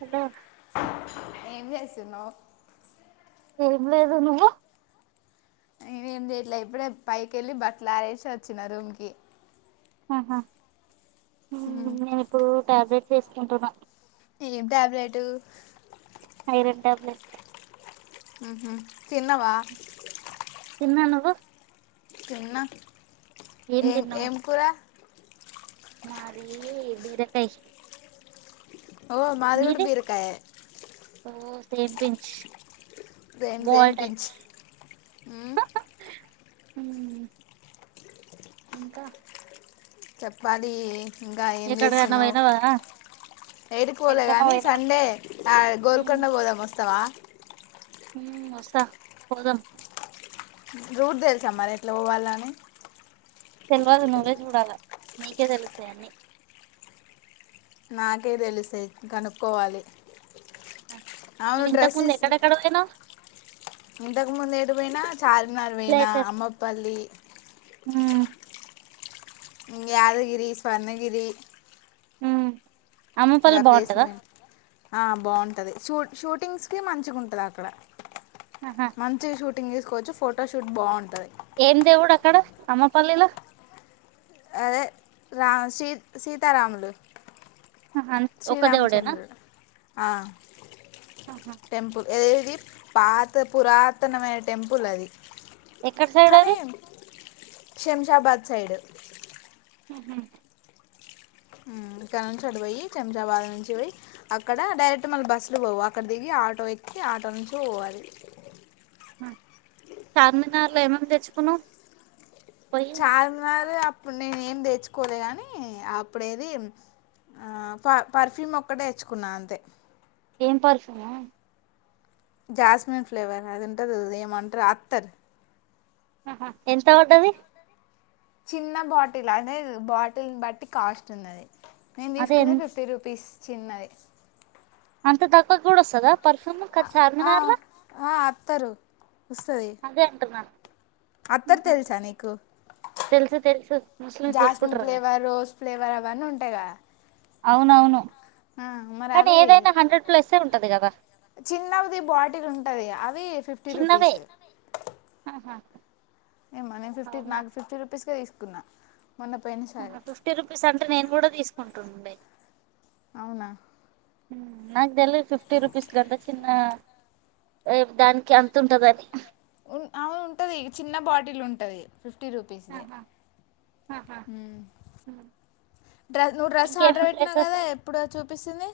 Hello ఏం చేస్తున్నావ్ ఏం లేదు నువ్వు నేనుఏం చేయట్లే ఇప్పుడే పైకెళ్లి బట్టలు ఆరేసి వచ్చినా రూమ్కి ఆహా నేను ఇప్పుడు టాబ్లెట్స్ వేసుకుంటున్నా ఏం ట్యాబ్లెట్ ఐరన్ టాబ్లెట్ ఓహో తిన్నావా తిన్నా నువ్వు తిన్నాఏం ఏం కురా మాదీ బీరకై ఓ మాదికూడా బీరకాయే ఓ same pinch same same ball pinch type ఉమ్ ఉమ్ ఇంకా చెప్పాలీ ఇంకా ఏం ఎక్కడికన్నా చేస్తున్నావ్, పోయినావా ఏడకీ పోలే ఎక్కడికన్నా గాని పోయినావా సండే ఆ గోల్కొండ పోదాం వస్తావా, ఊ వస్తా పోదాం రూట్ తెలుసా మరి ఎట్లా పోవాల్నా అని తెల్వాదు నువ్వే చూడాలా నీకే తెలుస్తాయి, అన్నీ నాకేం తెలిసే కనుక్కోవాలి అవును నువ్వు ఇంతకుముందు ఎక్కడెక్కడకి పోయినావ్ ఇంతకుముందు ఏడకి పోయినా చార్ మినార్ పోయినా అమ్మపల్లి ఊ యాదగిరి, స్వర్ణగిరి గా అమ్మపల్లి ప్లేస్లు బాగుంటదా, పోయినా ఆ బాగుంటది షూ షూటింగ్స్ కి మంచిగా ఉంటది అక్కడ ఆహా మంచి షూటి టింగ్ తీసుకోవచ్చు ఫోటోషూట్ బాగుంటుది. ఏం దేవుడు అక్కడ అమ్మపల్లిలో అదే రా సీ సీతారాములు ఆహా ఒక దేవుడేనా శ్రీరామచంద్ర ఆ ఆహా. టెంపుల్ ఏదే ఇది పాత పురాతనమైన టెంపుల్ అది ఎక్కడ సైడ్ కానీ అది శంషాబాద్ సైడ్ ఉహు ఉమ్ ఇక్కడ నుంచి అటు పోయి శంషాబాద్ నుంచి పోయి అక్కడ డైరెక్ట్ మళ్ళా బస్సులు పోవు అక్కడ దిగి ఆటో ఎక్కి ఆటో నుంచి పోవాలి చార్మినార్లో ఏమేమి తెచ్చుకున్నావ్, చార్ మినార్ అప్పుడు నేను ఏం తెచ్చుకోలే గాని అప్పుడేది. ఆ ప పర్ఫ్యూమ్ ఒక్కటే తెచ్చుకున్నా అంతే ఏం పర్ఫ్యూమ్ జాస్మిన్ ఫ్లేవర్ అది ఉంటది, అది ఏమంటారు అత్తర్ అహా ఎంత పడ్డది. చిన్న బాటిల్ అదే బాటిల్ బట్టి కాస్ట్ ఉన్నది. నేను అదే తీసుకునే ఎన్- ఫిఫ్టీ రూపీస్ చిన్నది, అంత తక్కువకి కూడా వస్తదా పర్ఫ్యూమ్ ఆ, ఆ, చార్మినార్ల ఆ, అత్తరు వస్తుంది అదే అంటున్నా అత్తరు తెలుసా నీకు తెలుసు తెలుసు ముస్లిమ్స్ జాస్మిన్ పెట్టుకుంటారు కదా ఫ్లేవర్, రోజ్ ఫ్లేవర్ అవన్నీ ఉంటాయి. కదా అవునవును ఆ మరి కానీ అవి ఏదైనా హండ్రెడ్ ప్లస్సే ఉంటది కదా చిన్నది బాటిలు ఉంటది అవి ఫిఫ్టీ రూపీస్ హా ఏమో నేను ఫిఫ్టీ నాకు ఫిఫ్టీ రూపీస్ కే తీసుకున్నా, మొన్న పోయినసారి ఫిఫ్టీ రూపీస్ అంటే నేను కూడా తీసుకుంటుండే, అవునా నాకు తెల్వద్ ఫిఫ్టీ రుపీస్ కి గంత చిన్న రేట్ దానికి అంత ఉంటదని, అ ఉంటది చిన్న బాటిల్ ఉంటది, ఫిఫ్ ఫిఫ్టీ రుపీస్ దే ఆహా, ఆహా. హుమ్ ఉమ్. డ్రస్ నువ్వు డ్రెస్సు ఆర్డర్ ఇంకేమేమి పెట్టినావు ప్లేసెస్ కదా ఎప్పుడు చూపిస్తుంది.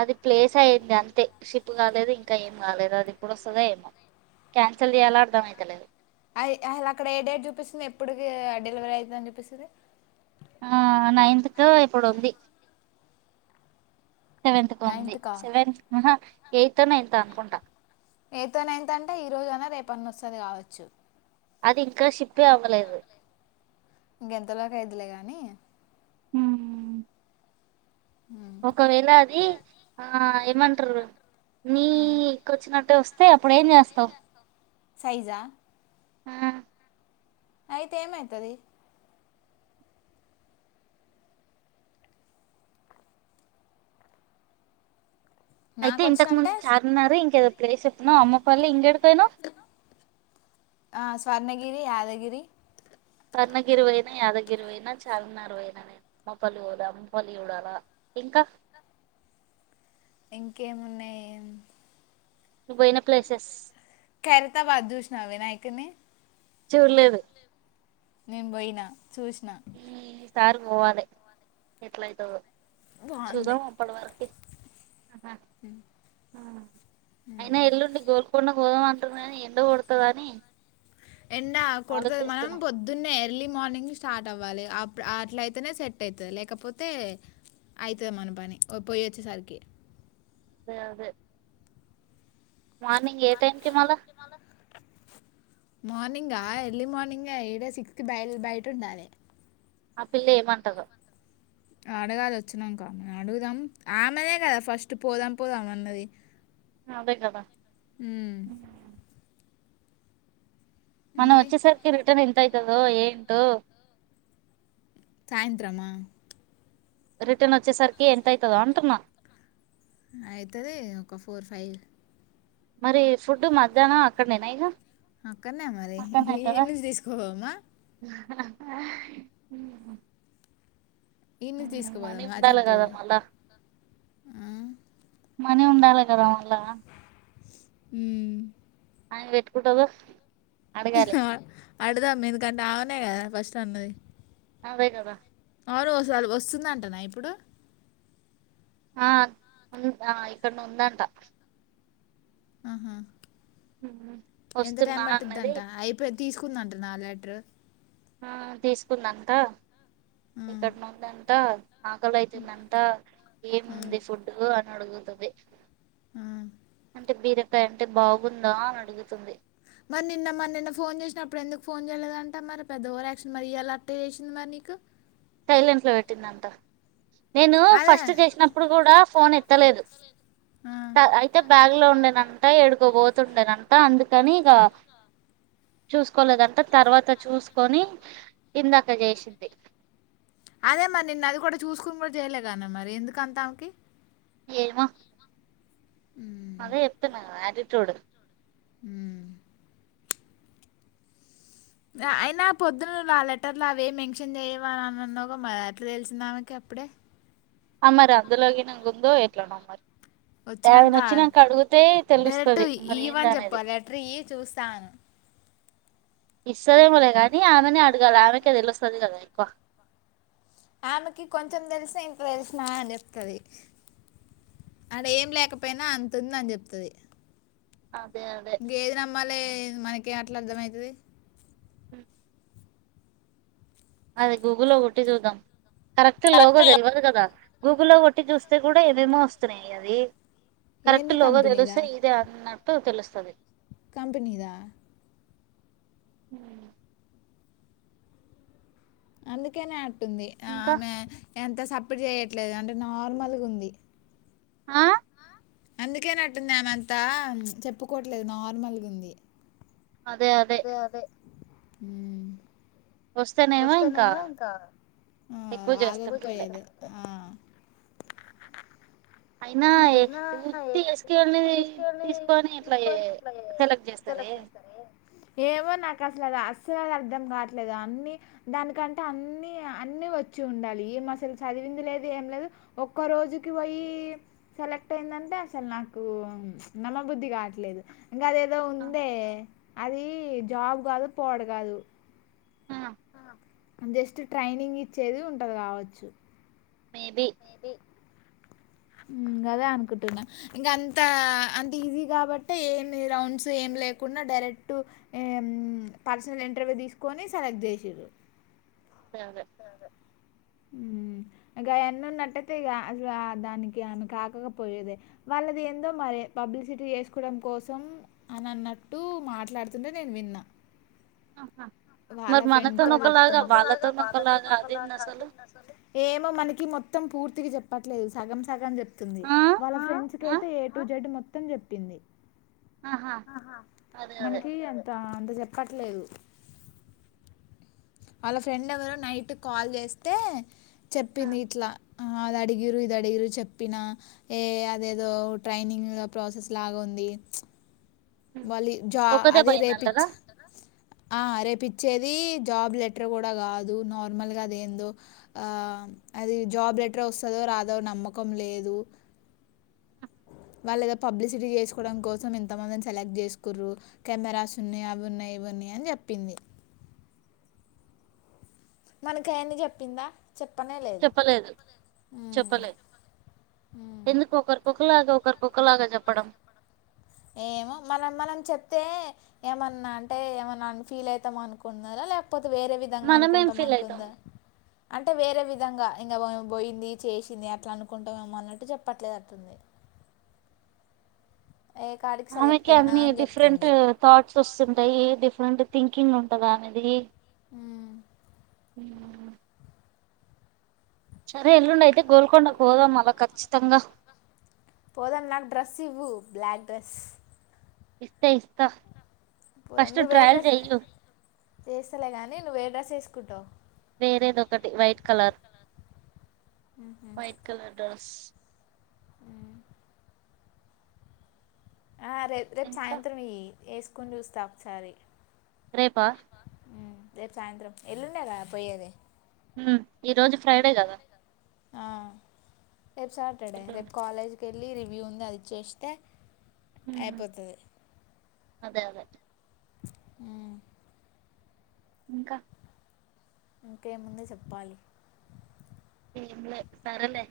అది ప్లేస్ అయ్యంది అంతే షిప్ కాలేదు ఇంకా ఏం కాలేదు అది ఎప్పుడు వస్తదో ఏమో క్యాన్సల్ చేయలో అర్థం అయితలేదు అది అల్ అక్కడ ఏ డేట్ చూపిస్తుంది ఎప్పుడికి డెలివరీ అయితుందని చూపిస్తుంది ఆ నైన్త్ కో ఎప్పుడుంది సెవెంత్ కు ఉంది సెవెంత ఆహా ఎయిత్ నైన్త్ అనుకుంటా ఎయితో నైన్ తో అంటే ఈ రోజు అయినా రేపు అన్న వస్తది కావచ్చు అది ఇంకా షిప్ ఏ అవ్వలేదు ఇంకెంతలోక అయిదిలే గాని మ్మ్. ఒకవేళ అది ఆ ఏమంటారు నీ ఇక్కడ వచ్చినట్టే వస్త వస్తే అప్పుడు ఏం చేస్తావు సైజా అయితే ఏమైతది అయితే నాకు ఇంతకు ముందు వచ్చినంటే చార్మినార్ ఇంకేదో ప్లేస్ చెప్నం అమ్మ ఇంకేడికి పోయనవ్ గిరి యాదగిరి స్వర్ణగిరి పోయినా యాదగిరి పోయినా చార్మినార్ పోయినా నేను మోపల్లి పోలా అంపల్లి చూడాల ఇంకా అ ఇంకేమున్నాయి నువ్ పోయిన ప్లేసెస్ ఖైరతాబాద్ చూస్నావా వినాయకుణ్ణి చూడలేదు నేను పోయినా చూసిన ఈ సారి పోవాలే ఎట్లయితదొ చూద్దాం అప్పటి వరకు ఆహా మ్ అయినా ఎల్లుండి గోల్కొండ పోదామంటురు కానీ ఎండ కొడతాదని ఎండ కొడతది మనం పొద్దున్నే ఎర్లీ మార్నింగ్ స్టార్ట్ అవ్వాలి అప్పు అట్ల అయితేనే సెట్ అయితది లేకపోతే అయితది మన పని ఓ పోయి వచ్చేసరికి అదే అదే మార్నింగ్ ఏ టైమ్కి మళ్ళా మార్నింగ్ ఆ ఎర్లీ మార్నింగ్ ఈడే సిక్స్ కి బయ బయట ఉండాలి ఆ పిల్ల ఏమంటదొ అడగాలి వచ్చినంక మన అడుగుదాం ఆమెనే కదా ఫస్ట్ పోదాం పోదాం అన్నది అదే కదా మ్మ్. మనం మరి వచ్చేసరికి రిటర్న్ ఎంత అయితదో ఏంటో సాయంత్రమా రిటర్న్ వచ్చేసరికి ఎంత అయితదో అంటున్నా అయితదే ఒక ఫోర్ ఫైవ్ మరి ఫుడ్ మధ్యాహ్నం అక్కడ నేనా ఇగ అక్కడనే మరి అక్కడనే అయితదా ఈడ్ నుంచి తీసుకోదామా ఈన్ని మనీ తీసుకుపోదాం మా ఉండాలి చెప్పు కదా మళ్ళా ఆ మనీ ఉండాలి కదా మళ్ళా మ్ అయ్ మే పెట్టుకుటదో అడదాం ఎందుకంటే అమనే కదా ఫస్ట్ అన్నది అదే కదా అవును వోసలు వస్తుందంటనా ఇప్పుడు ఆ ఉ ఇక్కడనే ఉందంట మ్ హు ఎంత టైం వస్తున్నా అన్నది పట్టిందట్ట అయిపోయి తీసుకు చూసుకుందంట ఆ లెటరు. ఆ తీసుకుందంట ఎక్కడోనో ఉందంట. ఆకలి అయితుందంతా, ఏముంది ఫుడ్ అని అడుగుతుంది. ఆ అంటే బీరక అంటే బాగుందా అని అడుగుతుంది. మరి నిన్న మరి నిన్న ఫోన్ చేసినప్పుడు ఎందుకు ఫోన్ చేయలేదంట. మరి పెద్ద ఓ యాక్షన్ మరి ఇ యాల చేసింది. మరి అ ట్లా చేసింది నీక్. కు సైలెంట్ లో పెట్టిందంట, నేను అదే ఫస్ట్ చేసినప్పుడు కూడా ఫోన్ ఎ. త్తలేదు, ఆ. లేదు అయితే బ. బ్యాగ్ లో లో ఉండేనంత ఏడుకోబోతుండేనంత. అందుకని ఇగా. చూసుకోలేదంట. తర్వాత చూసుకొని ఇందాక చేసింది. అదే మరి నిన్ను అది కూడా చూసుకుని. కూడా చేయలేగానే. మరి ఎందుకు అంతా ఆమెకి. ఏమో. ఉమ్, అదే చెప్తున్నా కదా ఆటిట్యూడ్. హ్మ్ అయినా పొద్దున్ ఆ లెటర్లు అవే మెన్షన్ చేయవని అ అన్నావు అట్లా తెలిసింద ఆమెకి అప్పుడే. అమ్మరి అందులోకి అద్దులో గిట్ల ఉందో ఎట్లానే మరి. యాభై న వచ్చినాక అడిగితే డైరెక్ట్ తెలుస్తుంది మరి ఏంద ఇవ్వని చెప్పు అనేది. ఆ లెటర్ ఇవి చూస్తాను వస్తాదేమో. లే గాని కానీ ఆమెనే అడగాలి. ఆమెకే తెలిస్తుంది. కదా ఎక్కువ. ఆమెకి కొంచెం తెలిసా ఇంత తెలిసినా అని చెప్తుంది. ఆడ ఏం లేకపోయినా అంతంది అని చెప్తుది. అదే అదే ఇంకేది నమ్మాలి మనకి అట్లా అర్థమవుతుంది. అ అది గూగుల్లో కొట్టి చూద్దాం. కరెక్ట్ లోగో తెలియదు కదా. గూగుల్లో కొట్టి చూస్తే కూడా ఏమేమో వస్తున్నాయి. అవి. కరెక్ట్ ఏంది లోగా కంపెనీదా తెలిస్తే ఇదే అన్నట్టు తెలుస్తుంది. కంపెనీదా. హ్మ్ అందుకేనే అట్టుంది ఆ ఇంకా ఆమె ఎంత స. ప్పుడు చేయట్లేదు అంటే నార్మల్గా ఉంది. ఆ అందుకే నట్టుందమంతా చెప్పుకోవట్లేదు. నార్మల్గా ఉంద అదే అదే. అ వస్తేనేమో ఇంకా ఎక్కువ ఆగబుద్ధి చేస్తుంటుండే అయ్యేది ఆ. అయినా [unintelligible] తీసుకొని ఎట్లా సెలెక్ట్ చేస్తారే. ఏమో నాకసలు ఆ. అసలు అర్థం కావట్లేదు, అన్ని దానికంటే అన్ని అన్ని వచ్చి ఉండాలి ఈమె అసలు చదది. చదివింది లేదు, ఏం లేదు ఒక్క రోజుకి పోయి. సెలెక్ట్ అయిందంటే అసలు నాకు నమ్మబుద్ధి కావట్లేదు. ఇంకా అది ఏదో ఉందే, అది జాబ్ కాదు పోడ కాదు. ఆ జస్ట్ ట్రైనింగ్ ఇచ్చేది ఉంటది కావచ్చు. మేబి. హ్మ్ అదే అనుకుంటున్నా ఇంకా అంత అంత ఈజీ కాబట్టి ఏమి రౌండ్స్ ఏమి. లేకుండా డైరెక్ట్, పర్సనల్ ఇంటర్వూ తీసుకని సెలెక్ట్ చేసారు. అదే అదే. గాయన్ను ఉన్నట్టయితే ఇ గ, ఇ గ దానికి. ఆమె కాకకపోయెదే వాళ్ళది ఏందో మరి పబ్లిసిటీ చేసుకోవడం కోసం అని అన్నారు ట్టు మాట్లాడుతుంటే నేను విన్నా ఆహా వాళ్ళ ఫ్రెండ్తో చెప్తుంది మనతోని ఒకలాగ వాళ్ళతోని అదేంది ఒకలాగా అసలు అదేంటి అస్సలు ఏమో మనకి మొత్తం పూర్ ర్తిగ చెప్పట్లేదు సగం సగం చెప్తుంది ఆ వాళ్ళ ఫ్రెండ్స్ కి ఆ? అయితె ఏ టు జెడ్ మొత్తం చెప్పింది ఆహా అదే అదే మనకి అంత అ జేప్పట్లేదు వాళ్ళ ఫ్రెండ్ ఎవరో నైట్ కాల్ చేస్తే ఆ. చెప్పింది ఇట్లా అది అడిగిరు ఇది అడిగిరు చెప్పినా ఏ అదేదో ట్రైనింగ్ ప్రాసెస్ లాగా ఉం ది వాళ్ళీ జా ఒకదే అది పోయిందంటారా రేపిచ్చి అ రేపు ఇచ్చేది జాబ్ లెటర్ కూడా కాదు నార్మల్గా అదేందో ఆ అది జాబ్ లెటర్ వస్తాదో రాదో నమ్మకం లేదు వాళ్ళు ఏదో పబ్లిసిటీ చేసుకోవడం కోసం ఇంతమందిని సెలెక్ట్ జేస్కుర్రు కెమెరాస్ ఉన్నాయి అవి ఉన్నాయి ఇవి ఉన్నాయి అని జెప్పింది మనకి అయన్ని జేప్పిందా చెప్పనే లేదు చెప్పలేదు మ్మ్ చెప్పలేదు చెప్పదు మ్మ్ ఒకలాగా ఒకరికొకలాగా చెప్పడం ఏమో మనం మనం చెప్తే ఏమన్నా అంటే ఏమన్నా ఫీల్ అవుతాము అనుకున్నారా లేక పోతే వేరే విధంగా మనమేం అనుకుంటాం ఫీల్ అవుతాం అనుకుందా అంటే వేరే విధంగా ఇంకా పరువు బోయింది చేసింది అట్లా అనుకుంటామేమో అన్నట్టు చెప్పట్లేదు అట్టుంది [unintelligible] ఏ కాడికి సెలెక్ట్ ఆమెకి అయినా అన్ని అని డిఫరెంట్ చెప్తుంది థాట్స్ వస్తుంటాయి డిఫరెంట్ థింకింగ్ ఉంటాది ఆమెది ఉమ్ ఉమ్ సరే ఎల్లుండి అయితే గోల్కొండకు పోదాం మళ్ళ ఖచ్చితంగా పోదాం నాకు డ్రెస్ ఇవ్వు బ్లాక్ డ్రెస్ ఇస్త ఇస్త పోదాం నువ్వు ఏ డ్రెస్ స్నానం జేయ్యు చేస్తలే గాని నువ్వే డ్రెస్ ఎసుకుంటావ్ వేరేదొకటి white colour white colour dress మ్ ఆ రే రేపు ఇంకా సాయంత్రం ఇయ్యి ఎసుకొని చూస్తా ఒకసారి రేపా ఉమ్, రేపు సాయంత్రం ఎల్లుండే గా పోయేది మ్మ్ ఈ రోజు ఫ్రైడే గదా ఆ రేపు సాటర్డే ఎల్లుండి రేపు కాలేజ్ కెళ్ళి రివ్యూ ఉంది అది చేస్తే ఉమ్ అయిపోతది అదే అదే మ్ ఇంకా ఇంకేముంది చెప్పాలి ఏం లే సరేలే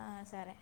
ఆ సరే